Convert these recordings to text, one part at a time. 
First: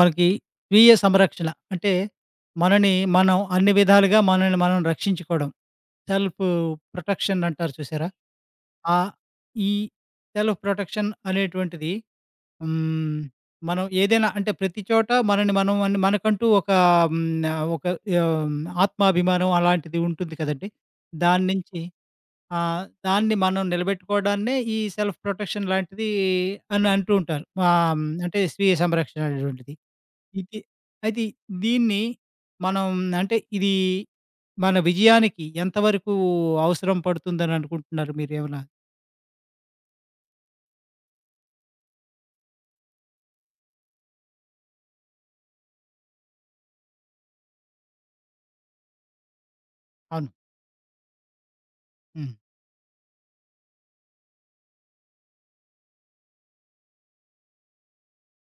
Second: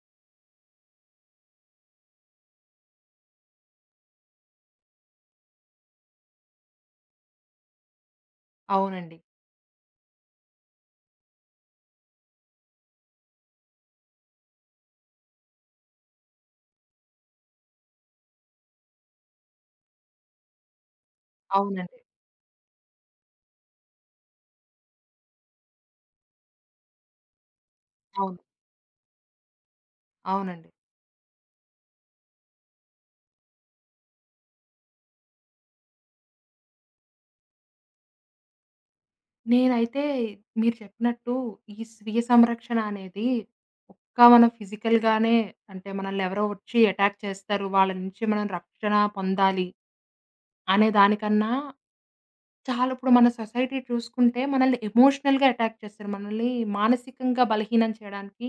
మనకి స్వీయ సంరక్షణ. అంటే మనని మనం అన్ని విధాలుగా మనల్ని మనం రక్షించుకోవడం. సెల్ఫ్ ప్రొటెక్షన్ అంటారు చూసారా? ఆహ్, అవునండి. ఈ సెల్ఫ్ ప్రొటెక్షన్ అనేటువంటిది హ్మ్. మనం ఏదైనా అంటే ప్రతి చోట మనని మనం మనకంటూ ఒక హ్మ్. ఒక ఆహ్, ఆత్మాభిమానం అలాంటిది ఉంటుంది కదండీ! దాని నుంచి అవునండి. ఆ! దాన్ని మనం నిలబెట్టుకోవడాన్నే ఈ సెల్ఫ్ ప్రొటెక్షన్ లాంటిది అని అంటూ ఉంటారు. అవును. అంటే స్వీయ సంరక్షణ అనేటువంటిది. ఇది అవునండి. అయితే దీన్ని మనం అంటే ఇది మన విజయానికి ఎంతవరకు అవసరం పడుతుందని అనుకుంటున్నారు మీరేమన్నా? నేనైతే మీరు చెప్పినట్టు ఈ స్వీయ సంరక్షణ అనేది ఒక్క మన ఫిజికల్‌గానే అంటే మనల్ని ఎవరో వచ్చి అటాక్ చేస్తారు. వాళ్ళ నుంచి మనం రక్షణ పొందాలి అవును. అనే దానికన్నా హ్మ్. చాలా ఇప్పుడు మన సొసైటీ చూసుకుంటే మనల్ని ఎమోషనల్‌గా అటాక్ చేస్తారు. మనల్ని మానసికంగా బలహీనం చేయడానికి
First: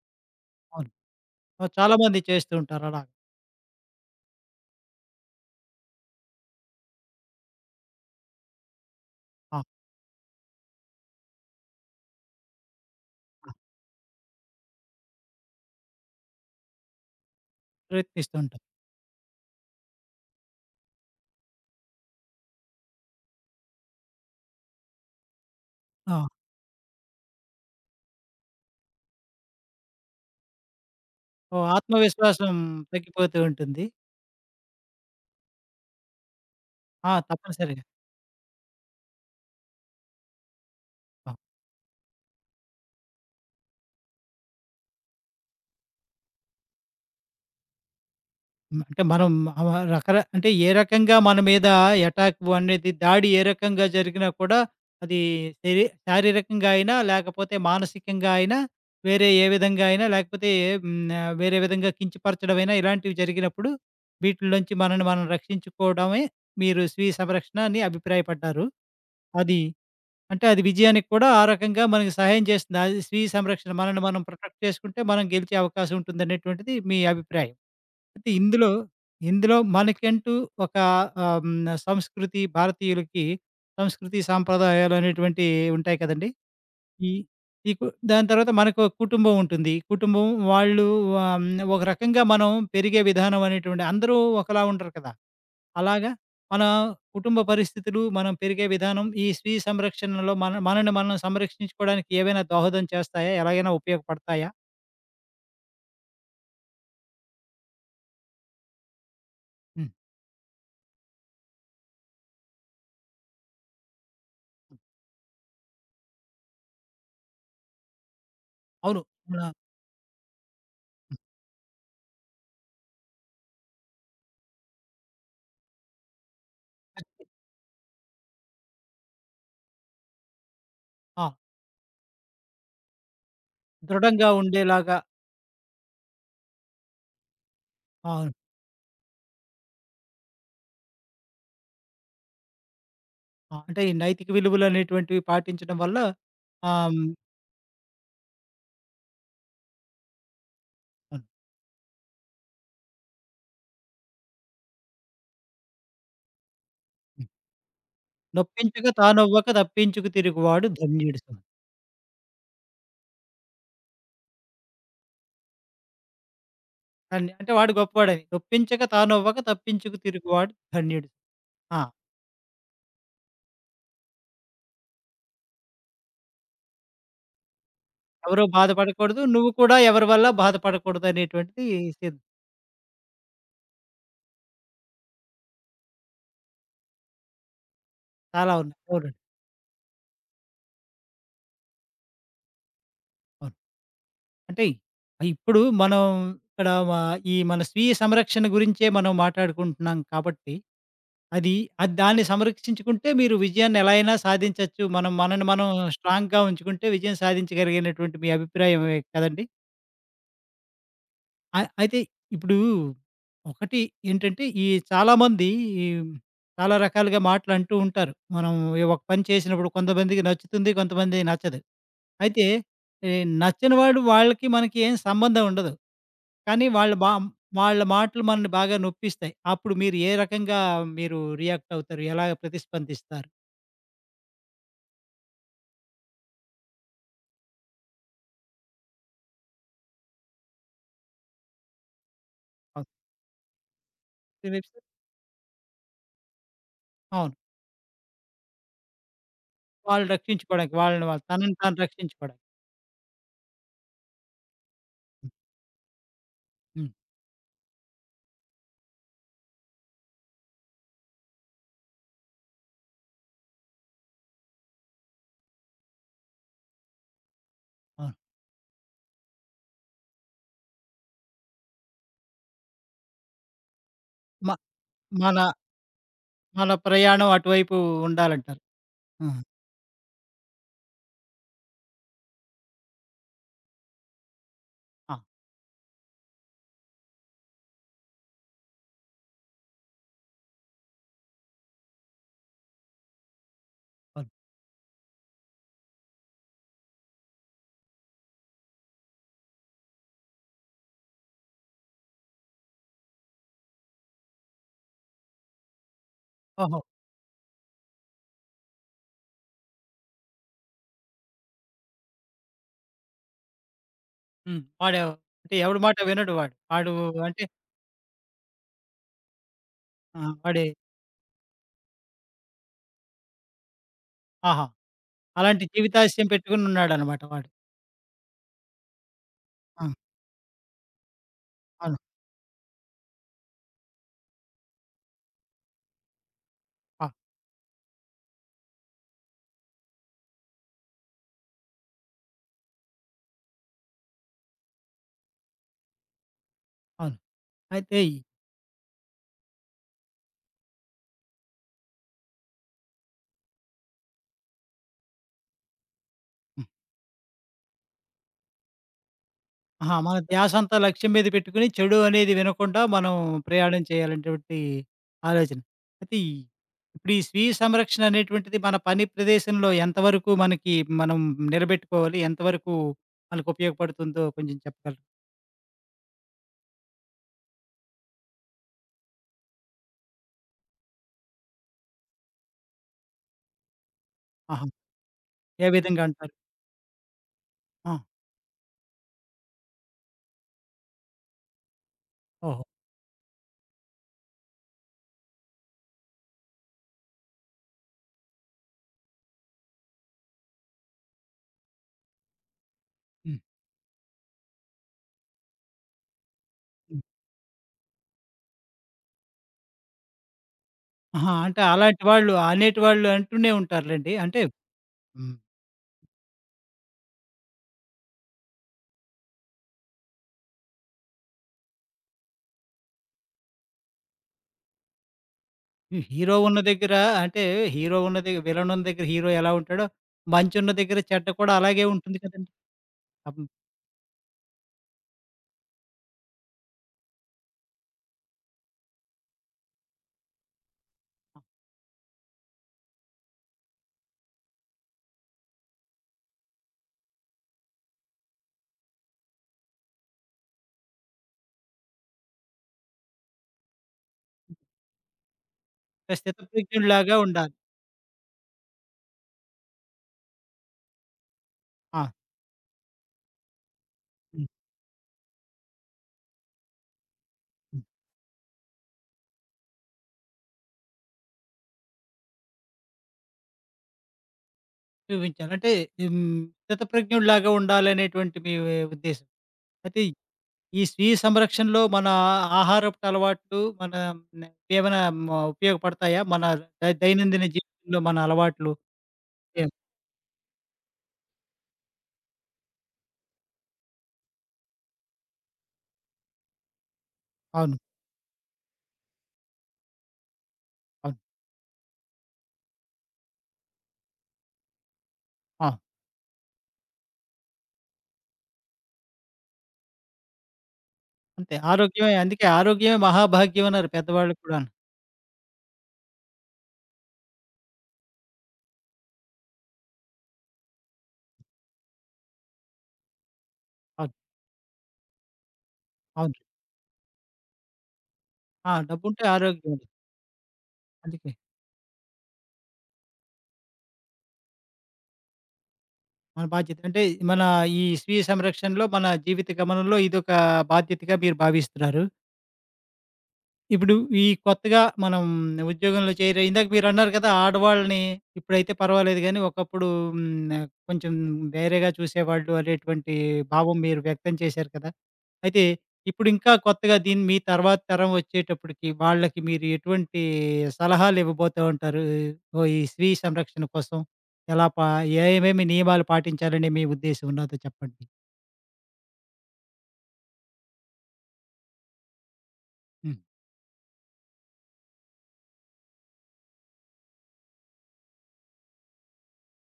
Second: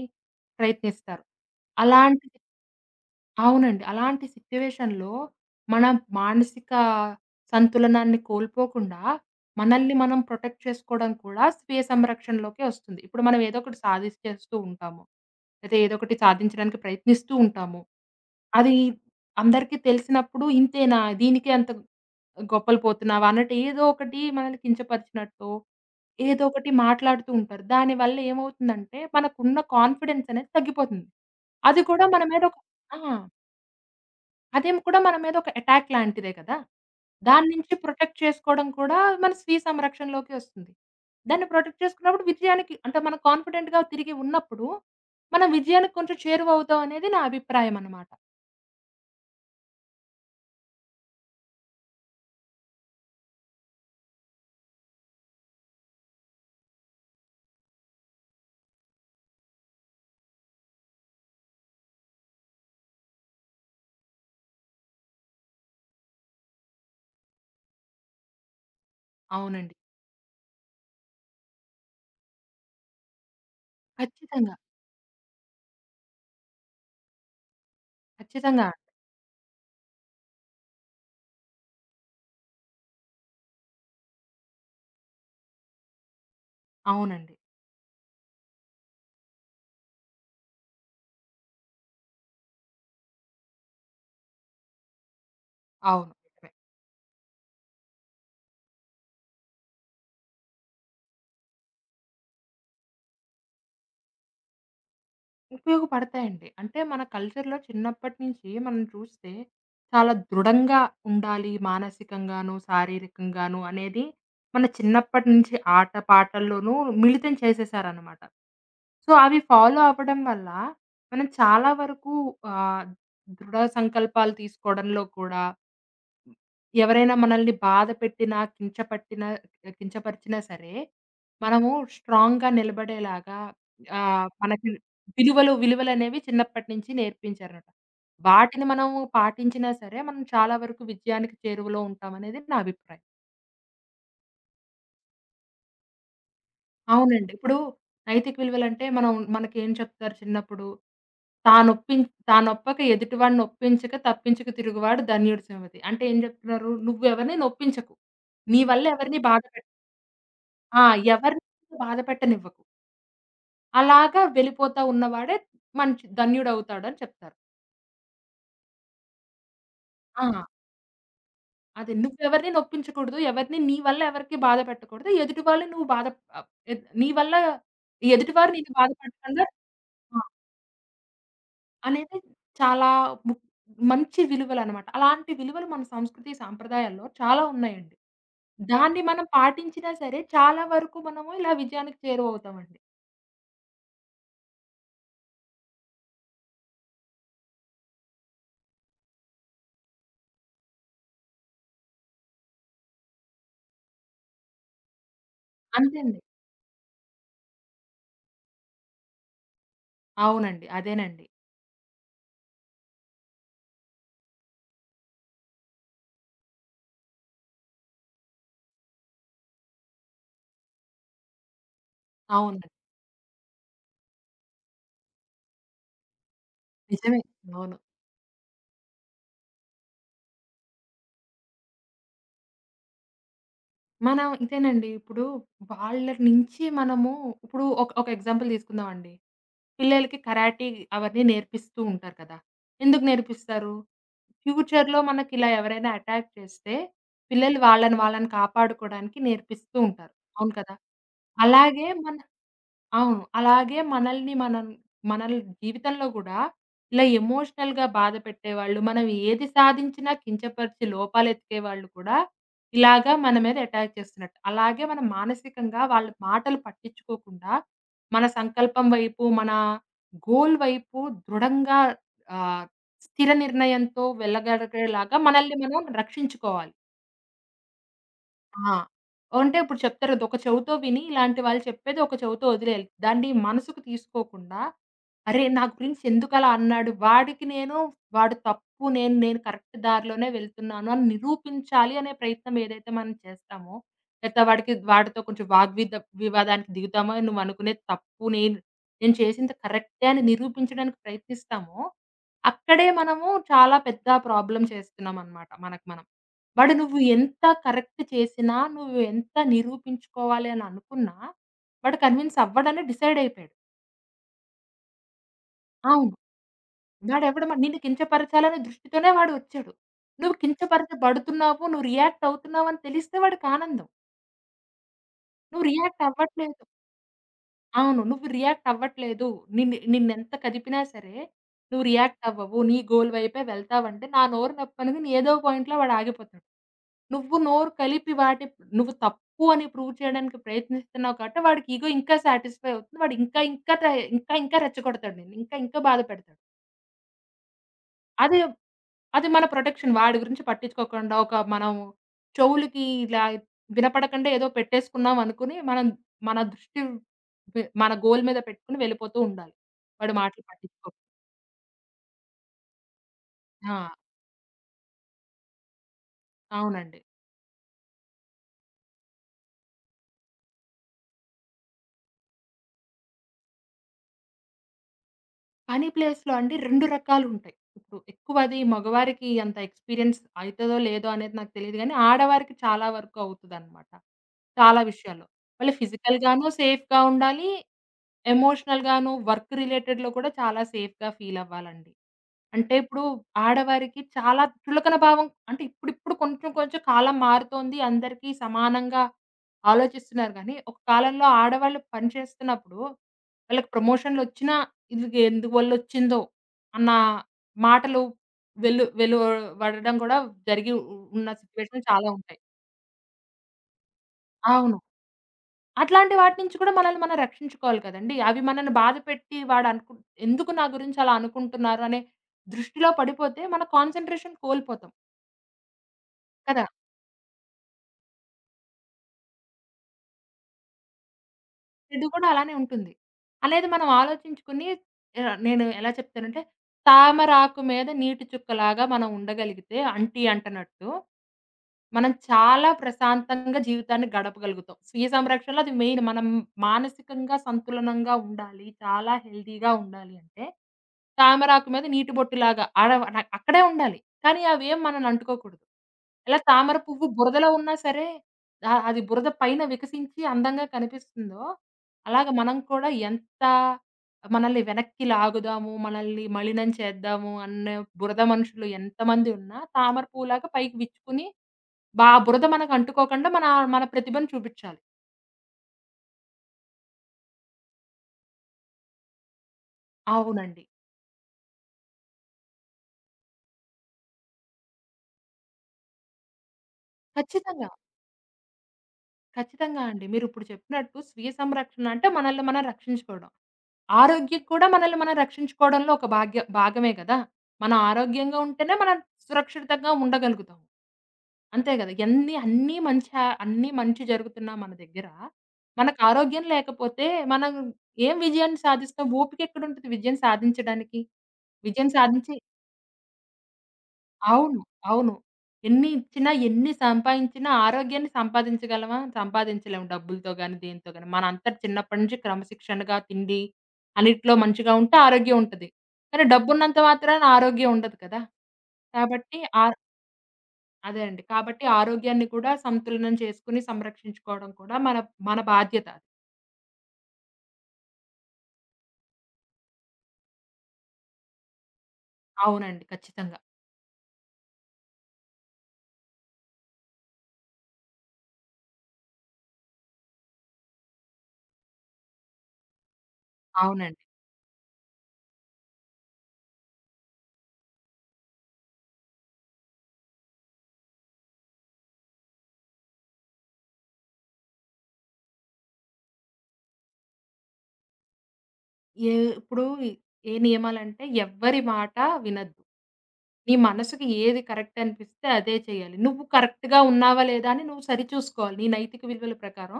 అవును. ప్రయత్నిస్తారు. చాలామంది అలాంటిది చేస్తూ ఉంటారు అలాగా. అవునండి. అలాంటి సిట్యుయేషన్‌లో మన మానసిక సంతులనాన్ని కోల్పోకుండా, ఆ! మనల్ని మనం ప్రొటెక్ట్ చేసుకోవడం కూడా స్వీయ సంరక్షణలోకే వస్తుంది. ఇప్పుడు మనం ఆ! ఏదో ఒకటి సాధించేస్తూ ఉంటాము. లేదా ఏదో ఒకటి సాధించడానికి ప్రయత్నిస్తూ ఉంటాము. ప్రయత్నిస్తూ ఉంటారు. అది అందరికీ తెలిసినప్పుడు ఇంతేనా? దీనికే అంత గొప్పలు పోతున్నావా? అన్నట్టు ఏదో ఒకటి మనల్ని కించపరిచినట్టో, ఆ! ఏదో ఒకటి మాట్లాడుతూ ఉంటారు. దానివల్ల ఏమవుతుందంటే మనకున్న కాన్ఫిడెన్స్ అనేది తగ్గిపోతుంది. ఓహ్! అది కూడా మన మీద ఆత్మవిశ్వాసం ఒక ఆ! తగ్గిపోతూ ఉంటుంది. అదేం కూడా మన మీద ఒక అటాక్ లాంటిదే కదా! ఆ! దాని నుంచి తప్పనిసరిగా. ఆ! ప్రొటెక్ట్ చేసుకోవడం కూడా మన స్వీయ సంరక్షణలోకే వస్తుంది. దాన్ని ప్రొటెక్ట్ చేసుకున్నప్పుడు విజయానికి అంటే మనం కాన్ఫిడెంట్‌గా తిరిగి ఉన్నప్పుడు, మనం విజయానికి కొంచెం చేరువవుతాం అనేది నా అభిప్రాయం అన్నమాట. హ్మ్. అంటే మనం ఆవ రకర అంటే ఏ రకంగా మన మీద ఎటాక్ అనేది దాడి ఏ రకంగా జరిగినా కూడా అది శరీ శారీరకంగా అయినా, లేకపోతే మానసికంగా అయినా, వేరే ఏ విధంగా అయినా, లేకపోతే హ్మ్. వేరే విధంగా కించపరచడమైనా ఇలాంటివి జరిగినప్పుడు వీటిల్లోంచి మనల్ని మనం రక్షించుకోవడమే మీరు స్వీయ సంరక్షణ అని అభిప్రాయపడ్డారు. అది అవునండి. అంటే అది విజయానికి కూడా ఆ రకంగా మనకి సహాయం చేస్తుంది. అది స్వీయ సంరక్షణ. మనల్ని మనం ఖచ్చితంగా. ప్రొటెక్ట్ చేసుకుంటే మనం గెలిచే అవకాశం ఉంటుందనేటువంటిది మీ అభిప్రాయం. అయితే ఖచ్చితంగా. ఇందులో, ఇందులో మనకంటూ ఒక ఆహ్, హ్మ్. సంస్కృతి భారతీయులకి సంస్కృతి సాంప్రదాయాలు అనేటువంటివి ఉంటాయి కదండీ! ఈ అవునండి. ఈ కు దాని తర్వాత మనకు కుటుంబం ఉంటుంది. కుటుంబం వాళ్ళు ఆహ్, హ్మ్. ఒక రకంగా మనం పెరిగే విధానం అనేటువంటి అందరూ ఒకలా ఉండరు కదా! అలాగా అవును. మన కుటుంబ పరిస్థితులు, మనం పెరిగే విధానం, ఈ స్వీయ సంరక్షణలో మనల్ని మనం సంరక్షించుకోవడానికి ఏవైనా దోహదం చేస్తాయా? ఎలాగైనా ఉపయోగపడతాయా? ఉపయోగపడతాయండి. అంటే మన కల్చర్‌లో చిన్నప్పటి నుంచి మనం చూస్తే హ్మ్. చాలా దృఢంగా ఉండాలి మానసికంగాను, శారీరకంగాను అనేది మన చిన్నప్పటి నుంచి ఆట పాటల్లోనూ మిళితం చేసేసారనమాట. అవును. సో, అవి మన ఫాలో అవ్వడం వల్ల మనం చాలా వరకు ఆహ్, దృఢ సంకల్పాలు తీసుకోవడంలో కూడా హ్మ్. ఎవరైనా మనల్ని బాధ పెట్టినా, కించపరిచినా సరే, ఆ! మనము స్ట్రాంగ్‌గా నిలబడేలాగా దృఢంగా మనకి ఉండేలాగా విలువలు, విలువలనేవి చిన్నప్పటి నుంచి నేర్పించారనమాట. అవును. వాటిని మనము పాటించినా సరే, మనం చాలా వరకు విజయానికి చేరువలో ఉంటామనేది నా అభిప్రాయం. ఆ! అంటే ఈ నైతిక విలువలనేటువంటివి పాటించడం వల్ల ఆహ్, హ్మ్. అవునండి. ఇప్పుడు నైతిక విలువలంటే మనం మనకేం చెప్తారు చిన్నప్పుడు? అవును. తానొప్పిం తానొప్పక ఎదుటివాడిని ఒప్పించక తప్పించక తిరుగువాడు ధన్యుడు సుమతి. అంటే ఏం చెప్తున్నారు? హ్మ్. నువ్వెవరిని నొప్పించకు. నీ వల్ల నొప్పించక ఎవరిని బాధ తానొవ్వక తప్పించుకు తిరుగువాడు ఆ! ధన్యుడు ఎవరిని సుమా. బాధపెట్టనివ్వకు. అలాగా వెళ్ళిపోతా ఉన్నవాడే మంచి ధన్యుడవుతాడని ధన్య చెప్తారు. అంటే వాడు గొప్పవాడని. నొప్పించక తానొవ్వక తప్పించుకు ఆ! తిరుగువాడు ధన్యుడు. ఆ! అదే నువ్వెవరిని నొప్పించకూడదు. ఎవరిని నీ వల్ల ఎవరికీ బాధ పెట్టకూడదు. ఎదుటి వాళ్ళు నువ్వు బాధ ఆహ్, ఎద్ నీ వల్ల ఎవరు ఎదుటివారు నిన్ను బాధపడకూడదు. బాధపడకుండా నువ్వు కూడా ఎవరి ఆ! వల్ల బాధపడకూడదు అనేటువంటిది అనేది సిద్ చాలా ము మంచి విలువలనమాట. అలాంటి విలువలు మన సంస్కృతి, సాంప్రదాయాల్లో చాలా ఉన్నాయండి. చాలా ఉన్నాయి. దాన్ని అవునండి. మనం పాటించినా సరే చాలా వరకు మనము ఇలా విజయానికి చేరువవుతామండి. అవును. అంటే ఇప్పుడు మనం ఇక్కడ ఈ మన స్వీయ సంరక్షణ గురించే మనం మాట్లాడుకుంటున్నాం కాబట్టి అది అది దాన్ని సంరక్షించుకుంటే మీరు విజయాన్ని ఎలా అయినా సాధించొచ్చు. మనం మనని మనం అంతే అండి. స్ట్రాంగ్‌గా ఉంచుకుంటే విజయం సాధించగలిగినటువంటి మీ అభిప్రాయమే కదండీ! అవునండి. అదేనండి. అయితే ఇప్పుడు ఒకటి ఏంటంటే ఈ చాలామంది చాలా రకాలుగా మాటలంటూ ఉంటారు. మనం ఏ ఒక పని చేసినప్పుడు కొంతమందికి నచ్చుతుంది. కొంతమందికి నచ్చదు. అయితే అవును. ఈ నచ్చని వాడు వాళ్ళకి మనకి ఏం సంబంధం ఉండదు. కానీ నిజమే. అవును. వాళ్ళ మాటలు మనల్ని బాగా నొప్పిస్తాయి. అప్పుడు మీరు ఏ రకంగా మీరు రియాక్ట్ అవుతారు? ఎలా ప్రతిస్పందిస్తారు? మనం ఇదేనండి. ఇప్పుడు వాళ్ళ నుంచి మనము ఇప్పుడు ఒక ఒక ఎగ్జాంపుల్ తీసుకుందామండి. పిల్లలకి కరాటీ అవన్నీ నేర్పిస్తూ ఉంటారు కదా! ఎందుకు నేర్పిస్తారు? వెబ్‌సైట్. ఫ్యూచర్‌లో మనకి ఇలా ఎవరైనా అటాక్ చేస్తే, అవును. పిల్లలు వాళ్ళని వాళ్ళని కాపాడుకోవడానికి నేర్పిస్తూ వాళ్ళు ఉంటారు. అవును కదా! రక్షించుకోవడానికి వాళ్ళని వాళ్ళు తనని తాను అలాగే మన రక్షించుకోవడానికి. అవును. అలాగే మనల్ని మనం మన హ్మ్. జీవితంలో గూడా హ్మ్. ఇలా ఎమోషనల్‌గా బాధపెట్టేవాళ్ళు, మనం ఏది సాధించినా కించపరిచి లోపాలెతికే వాళ్ళు కూడా ఇలాగా మన మీద అటాక్ చేస్తున్నట్టు. అలాగే మనం మానసికంగా వాళ్ళ మాటలు పట్టించుకోకుండా, అవును. మన సంకల్పం వైపు, మన గోల్ వైపు దృఢంగా ఆహ్, స్థిర నిర్ణయంతో మ వెళ్ళగలిగేలాగా మన మనల్ని మనం మన రక్షించుకోవాలి. ప్రయాణం అటువైపు ఉండాలంటారు. ఆ! ఆహా! అంటే ఇప్పుడు చెప్తారు కదా! ఒక చెవితో విని ఇలాంటి వాళ్ళు చెప్పేది ఒక చెవితో వదిలేయాలి. దాన్ని మనసుకు తీసుకోకుండా, ఆ! అరే! నా గురించి ఎందుకలా అన్నాడు? వాడికి నేను వాడు తప్పు, నేను నేను కరెక్ట్ దారిలోనే వెళ్తున్నాను అని నిరూపించాలి అనే ప్రయత్నం ఏదైతే మనం చేస్తామో, అవును. వాడికి వాడితో కొంచెం వివాదానికి దిగుతామో, నువ్వు అనుకునేది తప్పు. నేను నేను చేసింది కరెక్టే అని నిరూపించడానికి ప్రయత్నిస్తామో, అక్కడే మనము చాలా పెద్ద ప్రాబ్లమ్ చేస్తున్నామనమాట మనకు మనం. వాడు ఓహో! నువ్వు ఎంత కరెక్ట్ చేసినా, నువ్వు ఎంత నిరూపించుకోవాలి అని అనుకున్నా, వాడు కన్విన్స్ అవ్వడని డిసైడ్ అయిపోయాడు. హ్మ్. వాడు అంటే ఎవడి మాట అవును. వినడు వాడు. వాడు అంటే వాడెవడు మ నిన్ను కించపరచాలనే దృష్టితోనే వాడు వచ్చాడు. ఆ! నువ్వు వాడి కించపరచబడుతున్నావు, నువ్వు రియాక్ట్ అవుతున్నావు అని తెలిస్తే వాడికానందం. ఆహా! అలాంటి నువ్వు రియాక్ట్ జీవితాశయం అవ్వట్లేదు. పెట్టుకుని ఉన్నాడనమాట వాడు. అవును. నువ్వు రియాక్ట్ అవ్వట్లేదు. నిన్ను ఆ! నిన్నెంత కదిపినా సరే, నువ్వు అవును. రియాక్ట్ అవ్వవు. నీ గోల్ వైపే వెళ్తావంటే, నా నోరు నొప్పనుకుని ఏదో పాయింట్‌లో వాడు ఆగిపోతాడు. ఆ! నువ్వు నోరు కలిపి వాటి నువ్వు తప్పు అని ప్రూవ్ చేయడానికి ప్రయత్నిస్తున్నావు కాబట్టి, వాడికి ఇగో ఇంకా సాటిస్ఫై అవుతుంది. వాడు ఇంకా ఇంకా ట్రై ఇంకా ఇంకా రెచ్చగొడతాడు నిన్ను. ఇంకా ఇంకా బాధ పెడతాడు. అవును. అయితే ఈ అదే అది మన ప్రొటెక్షన్. వాడి గురించి పట్టించుకోకుండా ఒక మనం చెవులకి ఇలా వినపడకుండా ఏదో పెట్టేసుకున్నాం అనుకుని, మనం మన దృష్టి వె మన గోల్ మీద పెట్టుకొని వెళ్ళిపోతూ ఉండాలి. ఆహా! వాడి మన మాటలు ధ్యాసంతా పట్టించుకోకుండా. లక్ష్యం మీద పెట్టుకొని, చెడు అనేది వినకుండా మనం ఆ! ప్రయాణం చేయాలనేటువంటి ఆలోచన. అయితే ఈ అవునండి. ఇప్పుడు ఈ స్వీయ సంరక్షణ అనేటువంటిది మన పని ప్రదేశంలో ఎంతవరకు మనకి మనం నిలబెట్టుకోవాలి? ఎంతవరకు మనకు ఉపయోగపడుతుందో కొంచెం చెప్పగలరా? పని ప్లేస్‌లో అండి 2 రకాలుంటాయి. ఇప్పుడు ఎక్కువది మగవారికి అంత ఎక్స్‌పీరియన్స్ అయితదో లేదో అనేది నాకు తెలీదు గానీ, ఆడవారికి చాలా వరకు అవుతదనమాట. ఆహా! చాలా విషయాల్లో. ఏ వాళ్ళు విధంగా అంటారు? ఫిజికల్‌గాను సేఫ్‌గా ఉండాలి, ఆ! ఎమోషనల్‌గాను, వర్క్ రిలేటెడ్‌లో కూడా చాలా సేఫ్‌గా ఫీలవ్వాలండి. ఓహో! అంటే ఇప్పుడు ఆడవారికి చాలా చులకన భావం అంటే ఇప్పుడిప్పుడు కొంచెం కొంచెం కాలం మారుతోంది. అందరికీ సమానంగా ఆలోచిస్తున్నారు గానీ, ఒక కాలంలో ఆడవాళ్ళు పని చేస్తున్నప్పుడు హ్మ్. వాళ్ళకి ప్రమోషన్‌లొచ్చినా ఇది ఎందువల్లొచ్చిందో అన్న హ్మ్. మాటలు వెలువడడం కూడా జరిగి ఉన్న ఆహా! అంటే సిట్యుయేషన్ అలాంటి చాలా వాళ్ళు ఉంటాయి. అనేటి వాళ్ళు అంటూనే ఉంటారులెండి. అంటే అవును. హ్మ్. అట్లాంటి వాటి నుంచి కూడా మనల్ని మనం రక్షించుకోవాలి కదండీ! అవి మనల్ని బాధపెట్టి ఎందుకు నా గురించి అలా అనుకుంటున్నారు అనే దృష్టిలో పడిపోతే మన కాన్సంట్రేషన్ కోల్పోతాం ఈ హీరో ఉన్న కదా! దగ్గర అంటే హీరో ఉన్న దగ్గర విలన్ ఉన్న దగ్గర హీరో ఎలా ఉంటాడో, మంచి ఉన్న దగ్గర చెడ్డ కూడా అలాగే చెడు ఉంటుంది కూడా కదండీ! అలానే ఉంటుంది. అం అనేది మనం ఆలోచించుకుని నేను ఎలా చెప్తానంటే తామరాకు మీద నీటి చుక్కలాగా మనం ఉండగలిగితే అంటీ అంటనట్టు మనం చాలా ప్రశాంతంగా జీవితాన్ని గడపగలుగుతాం. స్వీయ సంరక్షణలో అది మెయిన్. మనం మానసికంగా సంతులనంగా ఉండాలి. చాలా హెల్తీగా ఉండాలి అంటే, తామరాకు మీద నీటి బొట్టులాగా ఆడ న అక్కడే ఉండాలి. కానీ అవేం మనల్ని అంటుకోకూడదు. ఒక ఎలా తామర పువ్వు స్థితప్రజ్ఞుడిలాగా బురదలో ఉండాలి. ఉన్నా సరే, అది బురద పైన వికసించి అందంగా కనిపిస్తుందో, ఆ! అలాగ మనం కూడా ఎంత హ్మ్. మనల్ని వెనక్కి లాగుదాము, మనల్ని మలినం చేద్దాము అన్న హ్మ్. బురద మనుషులు ఎంతమంది ఉన్నా తామర పువ్వులాగా పైకి విచ్చుకుని ఆ బురద మనకు అంటుకోకుండా మన మన ప్రతిభను చూపిచ్చాలి. చూపించాలి. అంటే హ్మ్, స్థితప్రజ్ఞుడిలాగా ఉండాలనేటువంటి మీ ఉద్దేశం. అయితే అవునండి. ఈ స్వీయ సంరక్షణలో మన ఆహారపు అలవాట్లు మన న- ఏమైనా ఉపయోగపడతాయా? మన దైనందిన ఖచ్చితంగా. జీవితంలో మన అలవాట్లు? ఏ ఖచ్చితంగా అండి. మీరిప్పుడు చెప్పినట్టు స్వీయ సంరక్షణ అంటే మనల్ని మనం రక్షించుకోవడం. ఆరోగ్యం కూడా మనల్ని మనం రక్షించుకోవడంలో ఒక భాగమే గదా! మనం అవును. ఆరోగ్యంగా ఉంటేనే మనం సురక్షితంగా ఉండగలుగుతాం. అవును. అంతే గదా! ఎన్ని అన్నీ మంచి ఆ అన్నీ మంచి జరుగుతున్నా మన దగ్గర ఆ! మనకు ఆరోగ్యం లేకపోతే మనం ఏం విజయాన్ని సాధిస్తాం? ఓపిక ఎక్కడుంటది విజయం సాధించడానికి? అంతే. విజయం ఆరోగ్యమే సాధించి అందుకే ఆరోగ్యమే మహాభాగ్యం అన్నారు పెద్దవాళ్ళు అవును. కూడాను. అవును. ఎన్ని ఇచ్చినా, ఎన్ని సంపాయించినా ఆరోగ్యాన్ని సంపాదించగలమా? సంపాదించలేము డబ్బులతో గాని, దేనితో గాని. మనంతట చిన్నప్పటి నుంచి క్రమశిక్షణగా తిండి, అవును. అన్నిట్లో మంచిగా ఉంటే ఆరోగ్యం ఉంటది. కానీ అవును. డబ్బున్నంత మాత్రాన ఆరోగ్యం ఉండదు కదా! ఆ! డబ్బుంటే కాబట్టి ఆరోగ్యం. ఆహ్, ఉంది. అదే అండి. అందుకే. కాబట్టి ఆరోగ్యాన్ని కూడా సంతులనం చేసుకొని, సంరక్షించుకోవడం కూడా మన మన బాధ్యత. మన బాధ్యత. అంటే మన ఈ స్వీయ సంరక్షణలో, మన జీవిత గమనంలో ఇదొక బాధ్యతగా మీరు భావిస్తున్నారు. అవునండి. ఖచ్చితంగా. ఇప్పుడు ఈ కొత్తగా మనం ఉద్యోగంలో చేరే ఇందాక మీరన్నారు కదా! ఆడవాళ్ళని ఇప్పుడైతే పర్వాలేదు గానీ, ఒకప్పుడు హ్మ్. కొంచెం వేరేగా చూసేవాళ్ళు అనేటువంటి భావం మీరు అవునండి. వ్యక్తం చేశారు కదా! అయితే ఇప్పుడు ఇంకా కొత్తగా దీన్ని మీ తర్వాత తరం వచ్చేటప్పటికి వాళ్ళకి మీరు ఎటువంటి సలహాలివ్వబోతూ ఉంటారు? ఓ ఈ స్త్రీ సంరక్షణ కోసం ఎలా పా ఏమేమి నియమాలు పాటించాలని మీ ఉద్దేశం ఉన్నదో చెప్పండి? ఏ ఇప్పుడు ఏ నియమాలంటే ఎవ్వరి మాట వినొద్దు. హ్మ్. నీ మనసుకి ఏది కరెక్ట్ అనిపిస్తే అదే చేయాలి. నువ్వు కరెక్ట్‌గా ఉన్నావా లేదా అని నువ్వు సరిచూసుకోవాలి. నీ నైతిక విలువల ప్రకారం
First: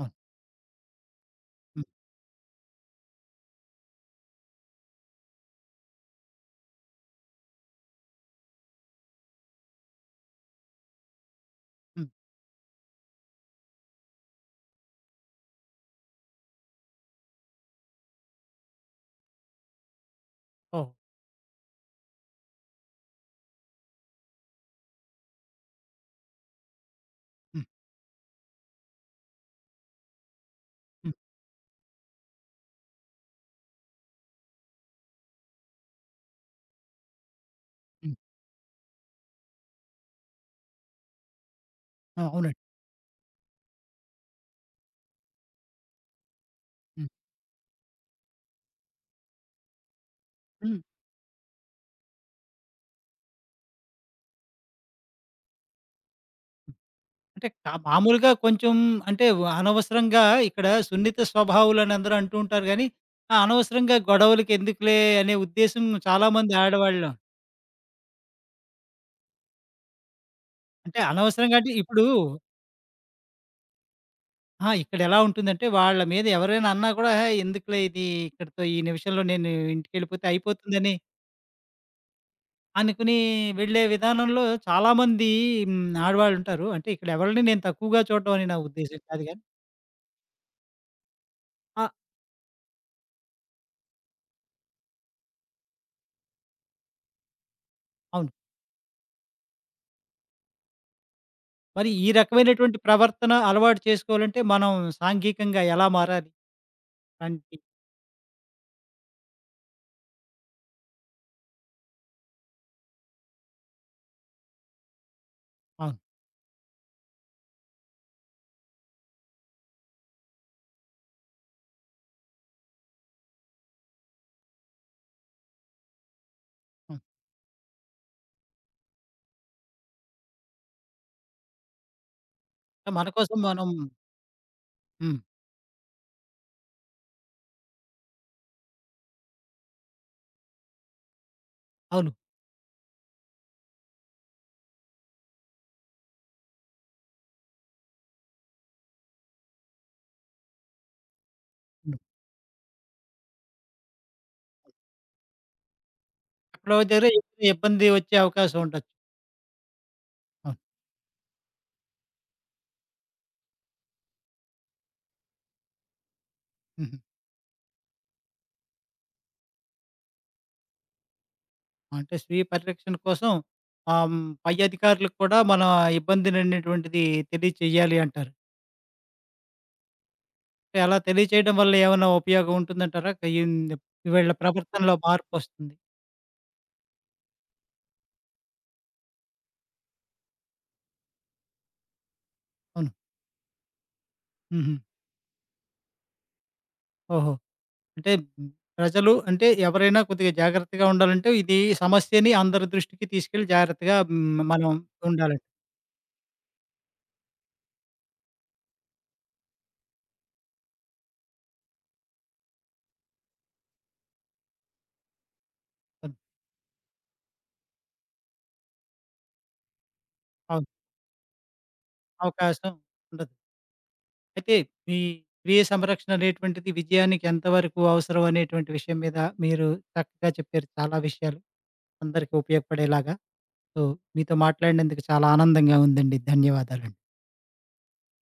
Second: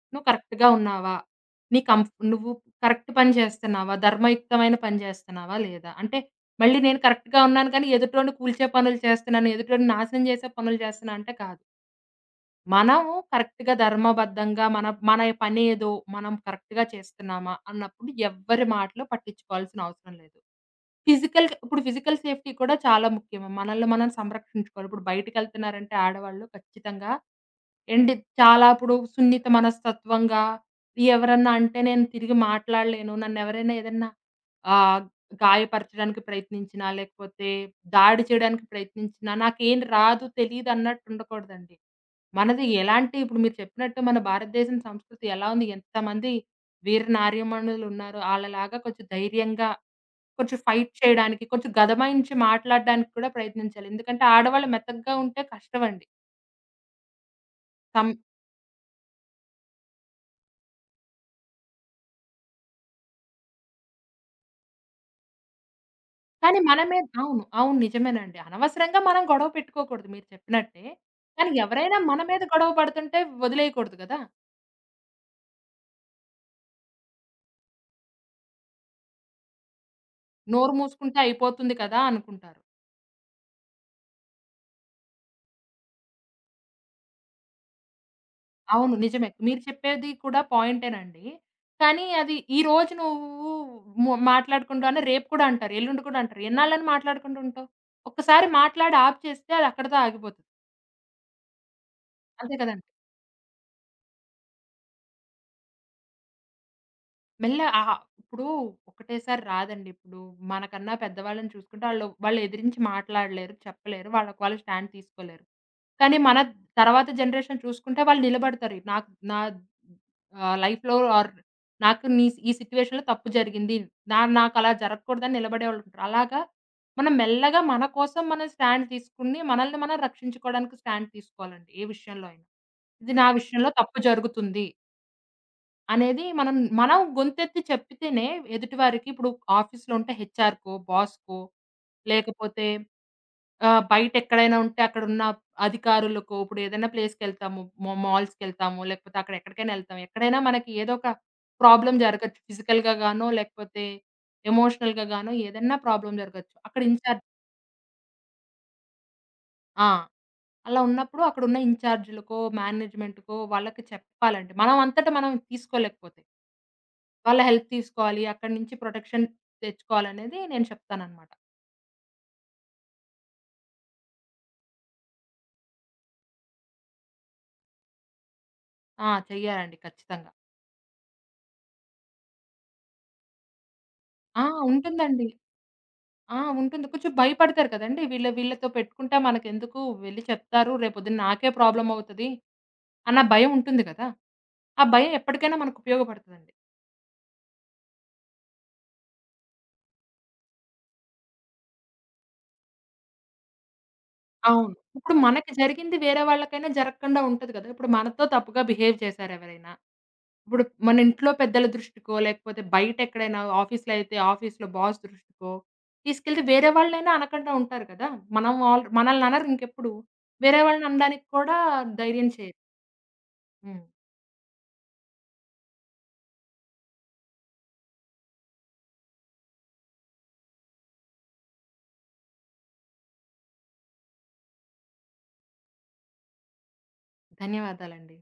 అవును. నువ్వు కరెక్ట్‌గా ఉన్నావా? నీ హ్మ్. కంఫ్ నువ్వు కరెక్ట్ పని చేస్తున్నావా? ధర్మయుక్తమైన పని చేస్తున్నావా లేదా? అంటే మళ్ళీ నేను కరెక్ట్‌గా ఉన్నాను కానీ ఎదుటోడిని కూల్చే పనులు చేస్తున్నాను, ఎదుటోడిని నాశనం చేసే పనులు చేస్తున్నా అంటే కాదు. హ్మ్. మనము కరెక్ట్‌గా ధర్మబద్ధంగా మన మన పనేదో మనం కరెక్ట్‌గా చేస్తున్నామా అన్నప్పుడు ఎవ్వరి మాటలు పట్టించుకోవాల్సిన అవసరం లేదు. ఓహ్! ఇప్పుడు ఫిజికల్ సేఫ్టీ కూడా చాలా ముఖ్యం. మనల్ని మనం సంరక్షించుకోవాలి. ఇప్పుడు బయటికెళ్తున్నారంటే ఆడవాళ్ళు ఖచ్చితంగా హ్మ్. ఎండి చాలా ఇప్పుడు సున్నిత మనస్తత్వంగా, "ఇది హ్మ్. ఎవరన్నా అంటే నేను తిరిగి మాట్లాడలేను. నన్నెవరైనా ఏదన్నా ఆహ్, గాయపరచడానికి ప్రయత్నించినా, లేకపోతే హ్మ్. దాడి చేయడానికి ప్రయత్నించినా నాకేం రాదు తెలీదన్నట్టు ఉండకూడదండి. ఆ! అవునండి. మనది ఎలాంటి ఇప్పుడు మీరు చెప్పినట్టు మన భారతదేశం సంస్కృతి ఎలా ఉంది? ఎంతమంది వీర హ్మ్. నార్యమణులున్నారు. ఆళ్ళలాగా కొంచెం ధైర్యంగా, కొంచెం హ్మ్. ఫైట్ చేయడానికి, కొంచెం గదమాయించి మాట్లాడడానికి కూడా ప్రయత్నించాలి. ఎందుకంటే ఆడవాళ్ళు మెతకగా ఉంటే కష్టమండి. అంటే సం మామూలుగా కొంచెం అంటే అనవసరంగా ఇక్కడ సున్నిత స్వభావులని అందరూ అంటూ ఉంటారు గానీ, ఆ! అనవసరంగా గొడవలకి ఎందుకులే అనే ఉద్దేశం చాలామంది కానీ మనమే ఆడవాళ్ళు అవును. అవును. నిజమేనండి. అనవసరంగా మనం గొడవ పెట్టుకోకూడదు మీరు చెప్పినట్టే. అంటే కానీ అనవసరంగా అంటే ఎవరైనా ఇప్పుడు మన మీద గొడవ పడుతుంటే వదిలేయకూడదు కదా! ఆ! ఇక్కడెలా ఉంటుందంటే వాళ్ళ మీద ఎవరైనా అన్నా కూడా "ఏహే! ఎందుకులే ఇది ఇక్కడితో ఈ నిమిషంలో నేను ఇంటికెళ్ళిపోతే నోరు అయిపోతుందని" మూసుకుంటే అయిపోతుంది కదా! అనుకుంటారు. అనుకుని వెళ్ళే విధానంలో చాలామంది హ్మ్. ఆడవాళ్ళుంటారు. అంటే ఇక్కడ ఎవరిని నేను తక్కువగా చూడడం అని నా అవును. ఉద్దేశం కాదు నిజమే. గానీ మీరు చెప్పేది కూడా పాయింటేనండి. ఆ! కానీ అది ఈ రోజు నువ్వు మాట్లాడుకుంటావని రేపు కూడా అంటారు. ఎల్లుండి కూడా అంటారు. ఎన్నాళ్ళని మాట్లాడుకుంటూ ఉంటావు? అవును. ఒక్కసారి మాట్లాడి ఆపు చేస్తే అది అక్కడితో ఆగిపోతది. మరి ఈ అంతే రకమైనటువంటి కదండీ! ప్రవర్తన అలవాటు చేసుకోవాలంటే మనం సాంఘికంగా ఎలా మారాలి? అంటే ఇప్పుడు ఒకటేసారి రాదండి. ఇప్పుడు మనకన్నా పెద్దవాళ్ళని చూసుకుంటే వాళ్ళు ఎదిరించి మాట్లాడలేరు, చెప్పలేరు. వాళ్ళకి వాళ్ళు స్టాండ్ తీసుకోలేరు. అవును. కానీ మన తర్వాత జనరేషన్ చూసుకుంటే వాళ్ళు నిలబడతారు. నాకు నా ఆహ్, లైఫ్‌లో ఆర్ నాకు నీ ఈ సిట్యుయేషన్‌లో తప్పు జరిగింది. నాకలా జరగకూడదని నిలబడేవాళ్ళు ఉంటారు. అలాగా అవును. మనం మెల్లగా మన కోసం మనం స్టాండ్ తీసుకుని, మనల్ని మనం రక్షించుకోవడానికి స్టాండ్ తీసుకోవాలండి. ఏ విషయంలో అయినా. మన ఇది నా కోసం మనం విషయంలో తప్పు జరుగుతుంది హ్మ్. అనేది మనం గొంతెత్తి చెప్పితేనే ఎదుటివారికి ఇప్పుడు ఆఫీస్‌లో ఉంటే హెచ్ఆర్‌కో, బాస్‌కో అవును. లేకపోతే ఆ! బయటెక్కడైనా ఉంటే అక్కడున్న అధికారులకో, ఇప్పుడేదైనా ప్లేస్‌కెళ్తాము, మా మాల్స్‌కెళ్తాము, లేకపోతే అక్కడెక్కడికైనా ఎళ్తాము. ఎక్కడైనా మనకి ఏదో ఒక ప్రాబ్లమ్ హ్మ్. జరగొచ్చు. ఫిజికల్‌గా గానో, లేకపోతే ఎమోషనల్‌గా గానో ఏదన్నా ప్రాబ్లమ్ జరగొచ్చు. ఎక్కడో అక్కడ దగ్గర ఇన్‌చార్జ్ ఏదైనా ఇబ్బంది వచ్చే అవకాశం ఉండొచ్చు. ఆ! అవును. అలా ఉన్నప్పుడు అక్కడున్న ఇన్‌చార్జ్‌లకో, మేనేజ్‌మెంట్‌కో వాళ్ళకి చెప్పాలండి. మనం అంతట మనం తీసుకోలేకపోతే. హుహు. వాళ్ళ హెల్ప్ తీసుకోవాలి. అక్కడి నుంచి ప్రొటెక్షన్ తెచ్చుకోవాలనేది నేను చెప్తాననమాట. అంటే స్వీయ పరిరక్షణ కోసం ఆహ్, హ్మ్. పై అధికారులకు కూడా మన ఇబ్బందిననేటువంటిది తెలియచేయాలి అంటారు. ఆ! చెయ్యాలండి ఖచ్చితంగా. అంటే అలా తెలియచేయడం వల్ల ఏమన్నా ఉపయోగం ఉంటుందంటారా? ఈన్ వీళ్ళ ఆ! ప్రవర్తనలో ఉంటుందండి. మార్పొస్తుంది. ఆ! ఉంటుంది. కొంచెం భయపడతారు కదండీ! వీళ్ళతో పెట్టుకుంటే మనకెందుకు వెళ్లి చెప్తారు. రేపొద్దున నాకే ప్రాబ్లమ్ అవుతది. అవును. అన్న భయం ఉంటుంది కదా! హుహు. ఆ భయం ఎప్పటికైనా మనకు ఉపయోగపడతదండి. ఓహో! అంటే హ్మ్, ప్రజలు అంటే ఎవరైనా కొద్దిగా జాగ్రత్తగా ఉండాలంటే ఇది సమస్యని అందరి దృష్టికి తీసుకెళ్ళి జాగ్రత్తగా మనం అవును. ఇప్పుడు ఉండాలండి. మనకి జరిగింది వేరే వాళ్ళకైనా జరగకుండా ఉంటది కదా! ఇప్పుడు మనతో తప్పుగా బిహేవ్ చేశారు ఎవరైనా. ఇప్పుడు మన ఇంట్లో పెద్దల దృష్టికో, లేకపోతే బయటెక్కడైనా ఆఫీస్‌లో అయితే ఆఫీస్‌లో బాస్ దృష్టికో అవును. తీసుకెళ్తే వేరే వాళ్ళనైనా అనకుండా ఉంటారు కదా! మనం ఆల్ మనల్ని అనరు ఇంకెప్పుడు. వేరే అవును. వాళ్ళని అనడానికి కూడా ధైర్యం చేయరు. అవకాశం ఉండదు. హ్మ్. అయితే మీ స్వీయ సంరక్షణ అనేటువంటిది విజయానికి ఎంతవరకు అవసరం అనేటువంటి విషయం మీద మీరు చక్కగా చెప్పారు చాలా విషయాలు. అందరికీ ఉపయోగపడేలాగా. సో మీతో మాట్లాడినందుకు చాలా ఆనందంగా ఉందండి. ధన్యవాదాలండి. ధన్యవాదాలండి.